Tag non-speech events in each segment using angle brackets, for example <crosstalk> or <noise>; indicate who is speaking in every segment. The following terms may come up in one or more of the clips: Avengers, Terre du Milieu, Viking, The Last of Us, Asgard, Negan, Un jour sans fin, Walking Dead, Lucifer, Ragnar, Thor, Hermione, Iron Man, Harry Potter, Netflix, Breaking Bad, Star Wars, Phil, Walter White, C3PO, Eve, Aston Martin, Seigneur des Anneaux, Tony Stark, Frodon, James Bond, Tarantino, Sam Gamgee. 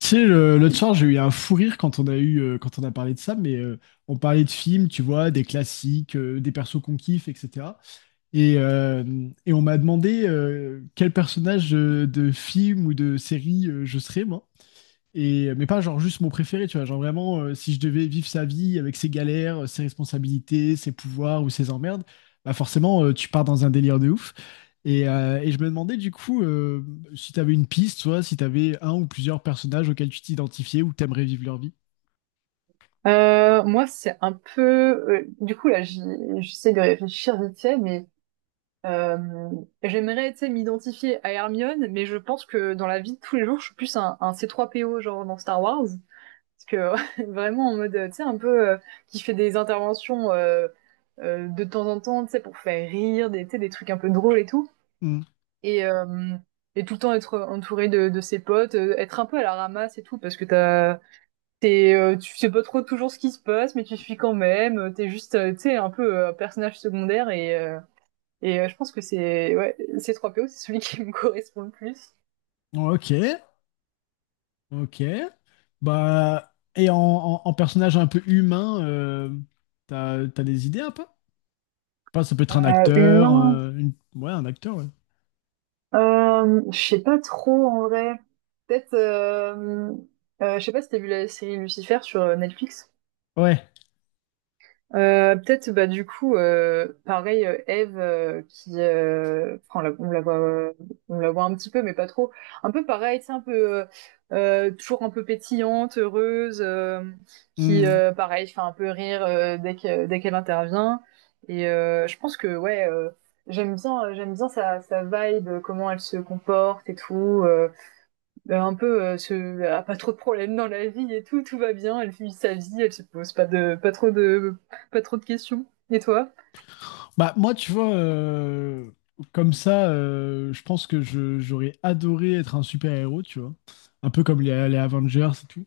Speaker 1: Tu sais, l'autre soir, j'ai eu un fou rire quand quand on a parlé de ça, on parlait de films, tu vois, des classiques, des persos qu'on kiffe, etc. Et, euh, et on m'a demandé quel personnage de film ou de série je serais, moi. Mais pas genre juste mon préféré, tu vois. Genre vraiment, si je devais vivre sa vie avec ses galères, ses responsabilités, ses pouvoirs ou ses emmerdes, bah forcément, tu pars dans un délire de ouf. Et je me demandais du coup, si tu avais une piste, soit si tu avais un ou plusieurs personnages auxquels tu t'identifiais ou que t'aimerais vivre leur vie.
Speaker 2: Moi, c'est un peu. Là, j'essaie de réfléchir vite fait, mais euh, j'aimerais, tu sais, m'identifier à Hermione, mais je pense que dans la vie de tous les jours, je suis plus un C3PO, genre dans Star Wars. Parce que <laughs> vraiment, en mode, tu sais, un peu qui fait des interventions de temps en temps, tu sais, pour faire rire, tu sais, des trucs un peu drôles et tout.
Speaker 1: Hmm.
Speaker 2: Et, euh, et tout le temps être entouré de ses potes, être un peu à la ramasse et tout, parce que t'es, tu sais pas trop toujours ce qui se passe, mais tu suis quand même. T'es juste, tu sais, un personnage secondaire et je pense que c'est ouais, C3PO, c'est celui qui me <laughs> correspond le plus.
Speaker 1: Ok. Ok. Bah, et en personnage un peu humain, t'as des idées un peu? Pas, ça peut être un acteur,
Speaker 2: Humain,
Speaker 1: ouais, un acteur, ouais.
Speaker 2: je sais pas trop en vrai. Peut-être, je sais pas si t'as vu la série Lucifer sur Netflix.
Speaker 1: Ouais.
Speaker 2: Peut-être bah du coup Pareil, Eve qui enfin, on la voit un petit peu mais pas trop, un peu pareil, c'est un peu toujours un peu pétillante, heureuse, qui
Speaker 1: Hmm.
Speaker 2: pareil fait un peu rire dès qu'elle intervient, je pense que ouais, j'aime bien sa sa vibe, comment elle se comporte et tout, bah, un peu, ce elle a pas trop de problèmes dans la vie et tout, tout va bien, elle vit sa vie, elle se pose pas de pas trop de questions. Et toi?
Speaker 1: Bah, moi, tu vois, comme ça, je pense que j'aurais adoré être un super-héros, tu vois. Un peu comme les Avengers et tout.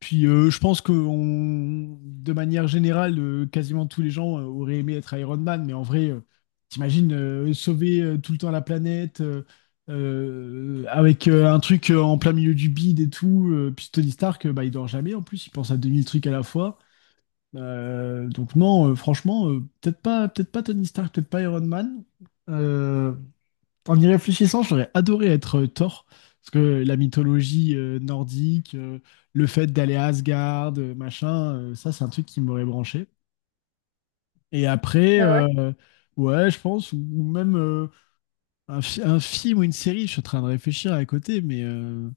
Speaker 1: Puis je pense que de manière générale, quasiment tous les gens auraient aimé être Iron Man, mais en vrai, t'imagines sauver tout le temps la planète avec un truc en plein milieu du bide et tout. Euh, puis Tony Stark, bah, il dort jamais en plus, il pense à 2000 trucs à la fois. Donc non, franchement, peut-être pas Tony Stark, peut-être pas Iron Man. Euh, en y réfléchissant, j'aurais adoré être Thor, parce que la mythologie nordique, le fait d'aller à Asgard, machin, ça c'est un truc qui m'aurait branché. Et après,
Speaker 2: Ah ouais?
Speaker 1: ouais, je pense, ou même un film ou une série, je suis en train de réfléchir à côté, mais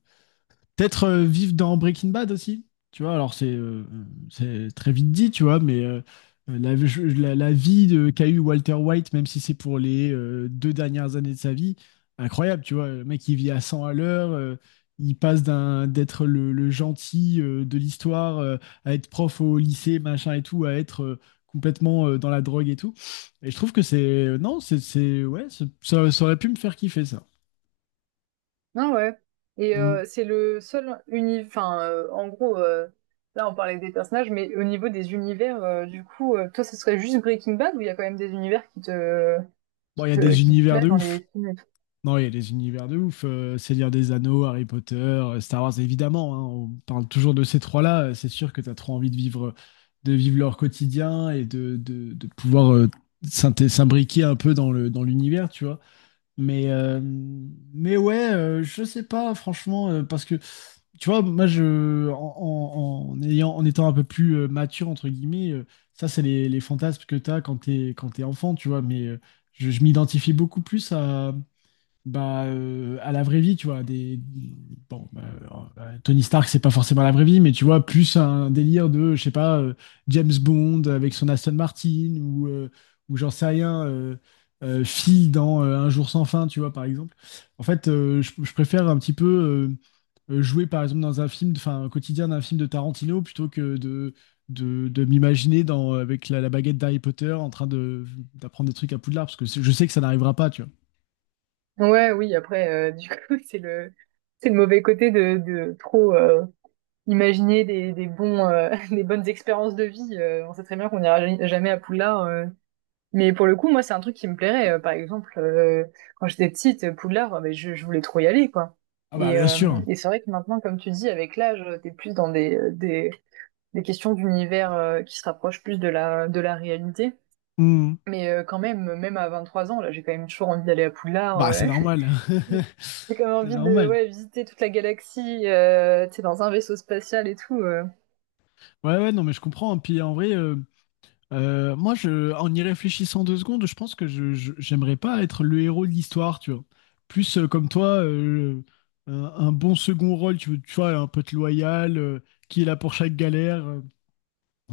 Speaker 1: peut-être vivre dans Breaking Bad aussi, tu vois. Alors, c'est très vite dit, tu vois, mais la vie de, qu'a eu Walter White, même si c'est pour les deux dernières années de sa vie, incroyable, tu vois. Le mec, il vit à 100 à l'heure, il passe d'être le gentil de l'histoire, à être prof au lycée, machin et tout, à être complètement dans la drogue et tout. Et je trouve que c'est. Non, ouais, ça, ça aurait pu me faire kiffer, ça.
Speaker 2: Ah ouais. Et
Speaker 1: Mm.
Speaker 2: c'est le seul uni enfin, en gros, là on parlait des personnages, mais au niveau des univers, toi ce serait juste Breaking Bad ou il y a quand même des univers qui te
Speaker 1: Bon, il y a des
Speaker 2: qui te
Speaker 1: univers
Speaker 2: plaisent
Speaker 1: de
Speaker 2: dans
Speaker 1: ouf.
Speaker 2: les films et tout?
Speaker 1: Non, il y a des univers de ouf. Euh, Seigneur des Anneaux, Harry Potter, Star Wars, évidemment, hein, on parle toujours de ces trois-là. Euh, c'est sûr que tu as trop envie de vivre leur quotidien et de pouvoir s'imbriquer un peu dans dans l'univers, tu vois. Mais, euh, mais ouais, je sais pas, franchement, parce que, tu vois, moi, en ayant, en étant un peu plus mature, entre guillemets, ça, c'est les fantasmes que tu as quand quand t'es enfant, tu vois. Mais je m'identifie beaucoup plus à bah, à la vraie vie, tu vois, des... Bon, bah, Tony Stark, c'est pas forcément la vraie vie, mais tu vois, plus un délire de, je sais pas, James Bond avec son Aston Martin, ou j'en sais rien, Phil dans Un jour sans fin, tu vois, par exemple. En fait, je préfère un petit peu jouer, par exemple, dans un film, enfin, un quotidien d'un film de Tarantino, plutôt que de m'imaginer dans, avec la baguette d'Harry Potter en train de, d'apprendre des trucs à Poudlard, parce que je sais que ça n'arrivera pas, tu vois.
Speaker 2: Ouais, oui, après, <laughs> c'est le mauvais côté de trop, imaginer des bons, <laughs> des bonnes expériences de vie. On sait très bien qu'on n'ira jamais à Poudlard. Mais pour le coup, moi, c'est un truc qui me plairait. Par exemple, quand j'étais petite, Poudlard, ben, je voulais trop y aller, quoi.
Speaker 1: Ah bah, bien sûr.
Speaker 2: Et c'est vrai que maintenant, comme tu dis, avec l'âge, t'es plus dans des questions d'univers qui se rapprochent plus de de la réalité.
Speaker 1: Hmm.
Speaker 2: Mais quand même, même à 23 ans, là, j'ai quand même toujours envie d'aller à Poudlard.
Speaker 1: Bah, c'est
Speaker 2: euh.
Speaker 1: normal.
Speaker 2: ouais. <laughs> J'ai quand même
Speaker 1: <laughs> C'est
Speaker 2: envie de
Speaker 1: normal.
Speaker 2: ouais, visiter toute la galaxie, tu sais, dans un vaisseau spatial et tout.
Speaker 1: Ouais, ouais, non, mais je comprends, hein. Puis en vrai, moi, en y réfléchissant deux secondes, je pense que j'aimerais pas être le héros de l'histoire, tu vois. Plus comme toi, un bon second rôle, tu vois, un pote loyal, qui est là pour chaque galère,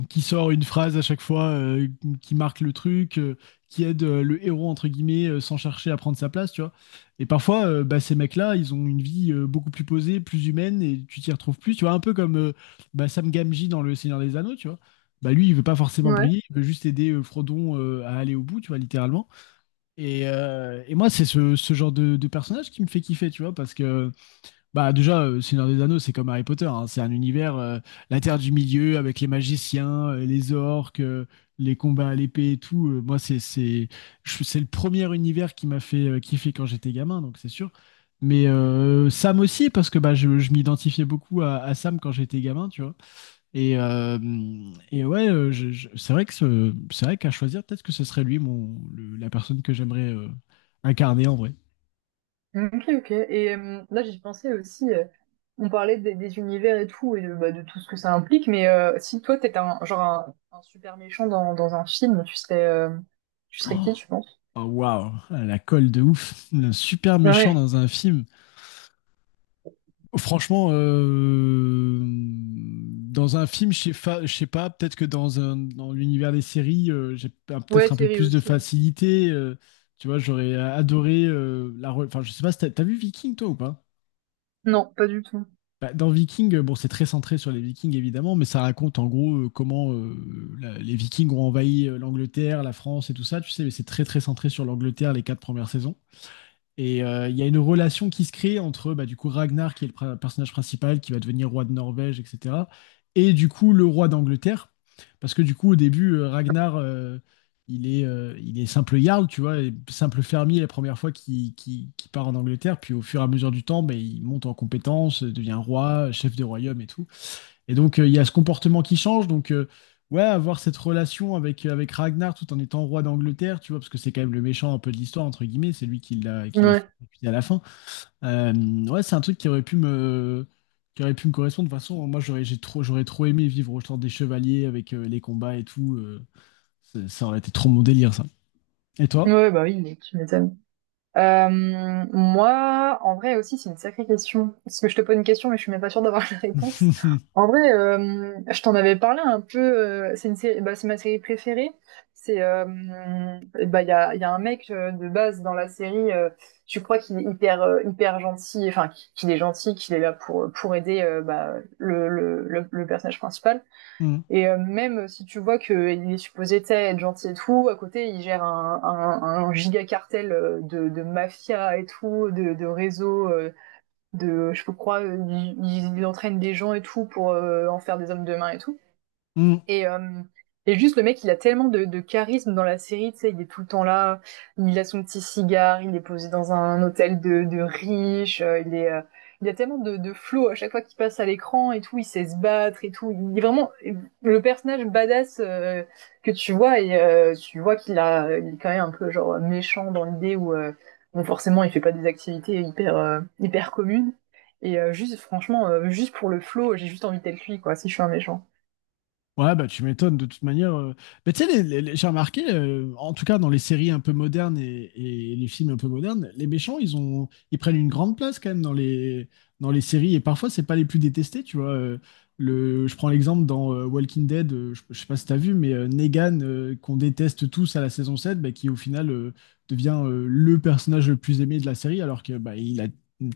Speaker 1: qui sort une phrase à chaque fois, qui marque le truc, qui aide le héros, entre guillemets, sans chercher à prendre sa place, tu vois. Et parfois, bah, ces mecs-là, ils ont une vie beaucoup plus posée, plus humaine, et tu t'y retrouves plus, tu vois. Un peu comme bah, Sam Gamgee dans Le Seigneur des Anneaux, tu vois. Bah, lui, il veut pas forcément
Speaker 2: Ouais.
Speaker 1: briller, il veut juste aider Frodon à aller au bout, tu vois, littéralement. Et moi, c'est ce genre de personnage qui me fait kiffer, tu vois, parce que bah déjà, Seigneur des Anneaux, c'est comme Harry Potter, hein. C'est un univers, la Terre du Milieu, avec les magiciens, les orques, les combats à l'épée et tout. Moi, c'est le premier univers qui m'a fait kiffer quand j'étais gamin, donc c'est sûr. Mais Sam aussi, parce que bah, je m'identifiais beaucoup à Sam quand j'étais gamin, tu vois. Et, euh, et ouais, c'est vrai que c'est vrai qu'à choisir, peut-être que ce serait lui, la personne que j'aimerais incarner en vrai.
Speaker 2: Ok, ok. Et là, j'y pensais aussi, on parlait des univers et tout, et de, bah, de tout ce que ça implique, mais si toi, t'étais un super méchant dans un film, tu serais
Speaker 1: Oh.
Speaker 2: qui, tu penses?
Speaker 1: Oh, waouh, la colle de ouf, le super méchant
Speaker 2: Ouais.
Speaker 1: dans un film. Franchement, dans un film, je sais pas, peut-être que dans dans l'univers des séries,
Speaker 2: Ouais,
Speaker 1: peut-être un peu
Speaker 2: série
Speaker 1: plus de
Speaker 2: aussi, ouais.
Speaker 1: facilité. Euh, tu vois, j'aurais adoré enfin, je sais pas, si t'as vu Viking toi ou pas?
Speaker 2: Non, pas du tout.
Speaker 1: Bah, dans Viking, bon, c'est très centré sur les Vikings évidemment, mais ça raconte en gros comment les Vikings ont envahi l'Angleterre, la France et tout ça. Tu sais, mais c'est très centré sur l'Angleterre les quatre premières saisons. Et il y a une relation qui se crée entre bah, du coup Ragnar, qui est le personnage principal, qui va devenir roi de Norvège, etc. Et du coup le roi d'Angleterre. Parce que du coup au début, Ragnar, il est simple jarl, tu vois, et simple fermier la première fois qu'il part en Angleterre. Puis au fur et à mesure du temps, bah, il monte en compétences, devient roi, chef des royaumes et tout. Et donc, il y a ce comportement qui change. Donc, ouais, avoir cette relation avec, avec Ragnar tout en étant roi d'Angleterre, tu vois, parce que c'est quand même le méchant un peu de l'histoire, entre guillemets, c'est lui qui l'a
Speaker 2: Ouais.
Speaker 1: fait exécuter à la fin. Euh, ouais, c'est un truc qui aurait pu qui aurait pu me correspondre. De toute façon, moi, j'aurais trop aimé vivre au temps des chevaliers avec les combats et tout. Euh, ça ça aurait été trop mon délire, ça. Et toi?
Speaker 2: Ouais, bah oui, mais tu m'étonnes. Euh, Moi, en vrai aussi, c'est une sacrée question. Parce que je te pose une question, mais je suis même pas sûre d'avoir <laughs> la réponse.
Speaker 1: <laughs>
Speaker 2: En vrai, je t'en avais parlé un peu. C'est une série, bah, c'est ma série préférée. C'est, euh, Bah, il y a un mec de base dans la série. Tu crois qu'il est hyper gentil, enfin qu'il est gentil, qu'il est là pour aider bah, le personnage principal.
Speaker 1: Mm,
Speaker 2: Et même si tu vois qu'il est supposé être gentil et tout, à côté il gère un giga cartel de mafia et tout, de réseau, de je crois, il entraîne des gens et tout pour en faire des hommes de main et tout.
Speaker 1: mm.
Speaker 2: Et, euh, et juste, le mec, il a tellement de charisme dans la série, tu sais, il est tout le temps là, il a son petit cigare, il est posé dans un hôtel de riches, il a tellement de flow à chaque fois qu'il passe à l'écran et tout, il sait se battre et tout. Il est vraiment le personnage badass que tu vois et tu vois il est quand même un peu genre méchant dans l'idée où, bon, forcément, il fait pas des activités hyper communes. Et juste, franchement, juste pour le flow, j'ai juste envie d'être lui, quoi, si je suis un méchant.
Speaker 1: Ouais, bah tu m'étonnes de toute manière, euh. Mais tu sais, j'ai remarqué, en tout cas dans les séries un peu modernes et les films un peu modernes, les méchants, ils prennent une grande place quand même dans dans les séries. Et parfois, c'est pas les plus détestés, tu vois. Je prends l'exemple dans Walking Dead, je sais pas si t'as vu, mais Negan, qu'on déteste tous à la saison 7, bah, qui au final devient le personnage le plus aimé de la série, alors que bah, il a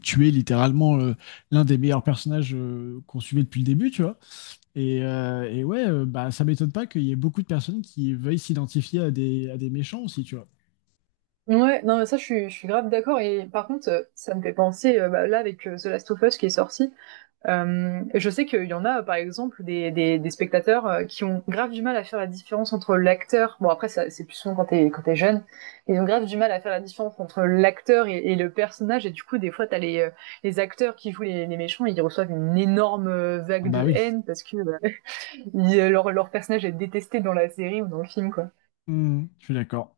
Speaker 1: tué littéralement l'un des meilleurs personnages qu'on suivait depuis le début, tu vois. Et ouais, bah, ça m'étonne pas qu'il y ait beaucoup de personnes qui veuillent s'identifier à des méchants aussi, tu vois.
Speaker 2: Ouais, non, mais ça, je suis grave d'accord. Et par contre, ça me fait penser, bah, là, avec The Last of Us qui est sorti, je sais qu'il y en a, par exemple, des spectateurs qui ont grave du mal à faire la différence entre l'acteur, bon, après, ça, c'est plus souvent quand quand t'es jeune, ils ont grave du mal à faire la différence entre l'acteur et le personnage. Et du coup, des fois, les acteurs qui jouent les méchants, ils reçoivent une énorme
Speaker 1: Ah
Speaker 2: vague
Speaker 1: bah
Speaker 2: de
Speaker 1: oui.
Speaker 2: haine parce que <laughs> leur personnage est détesté dans la série ou dans le film, quoi.
Speaker 1: Hmm, je suis d'accord.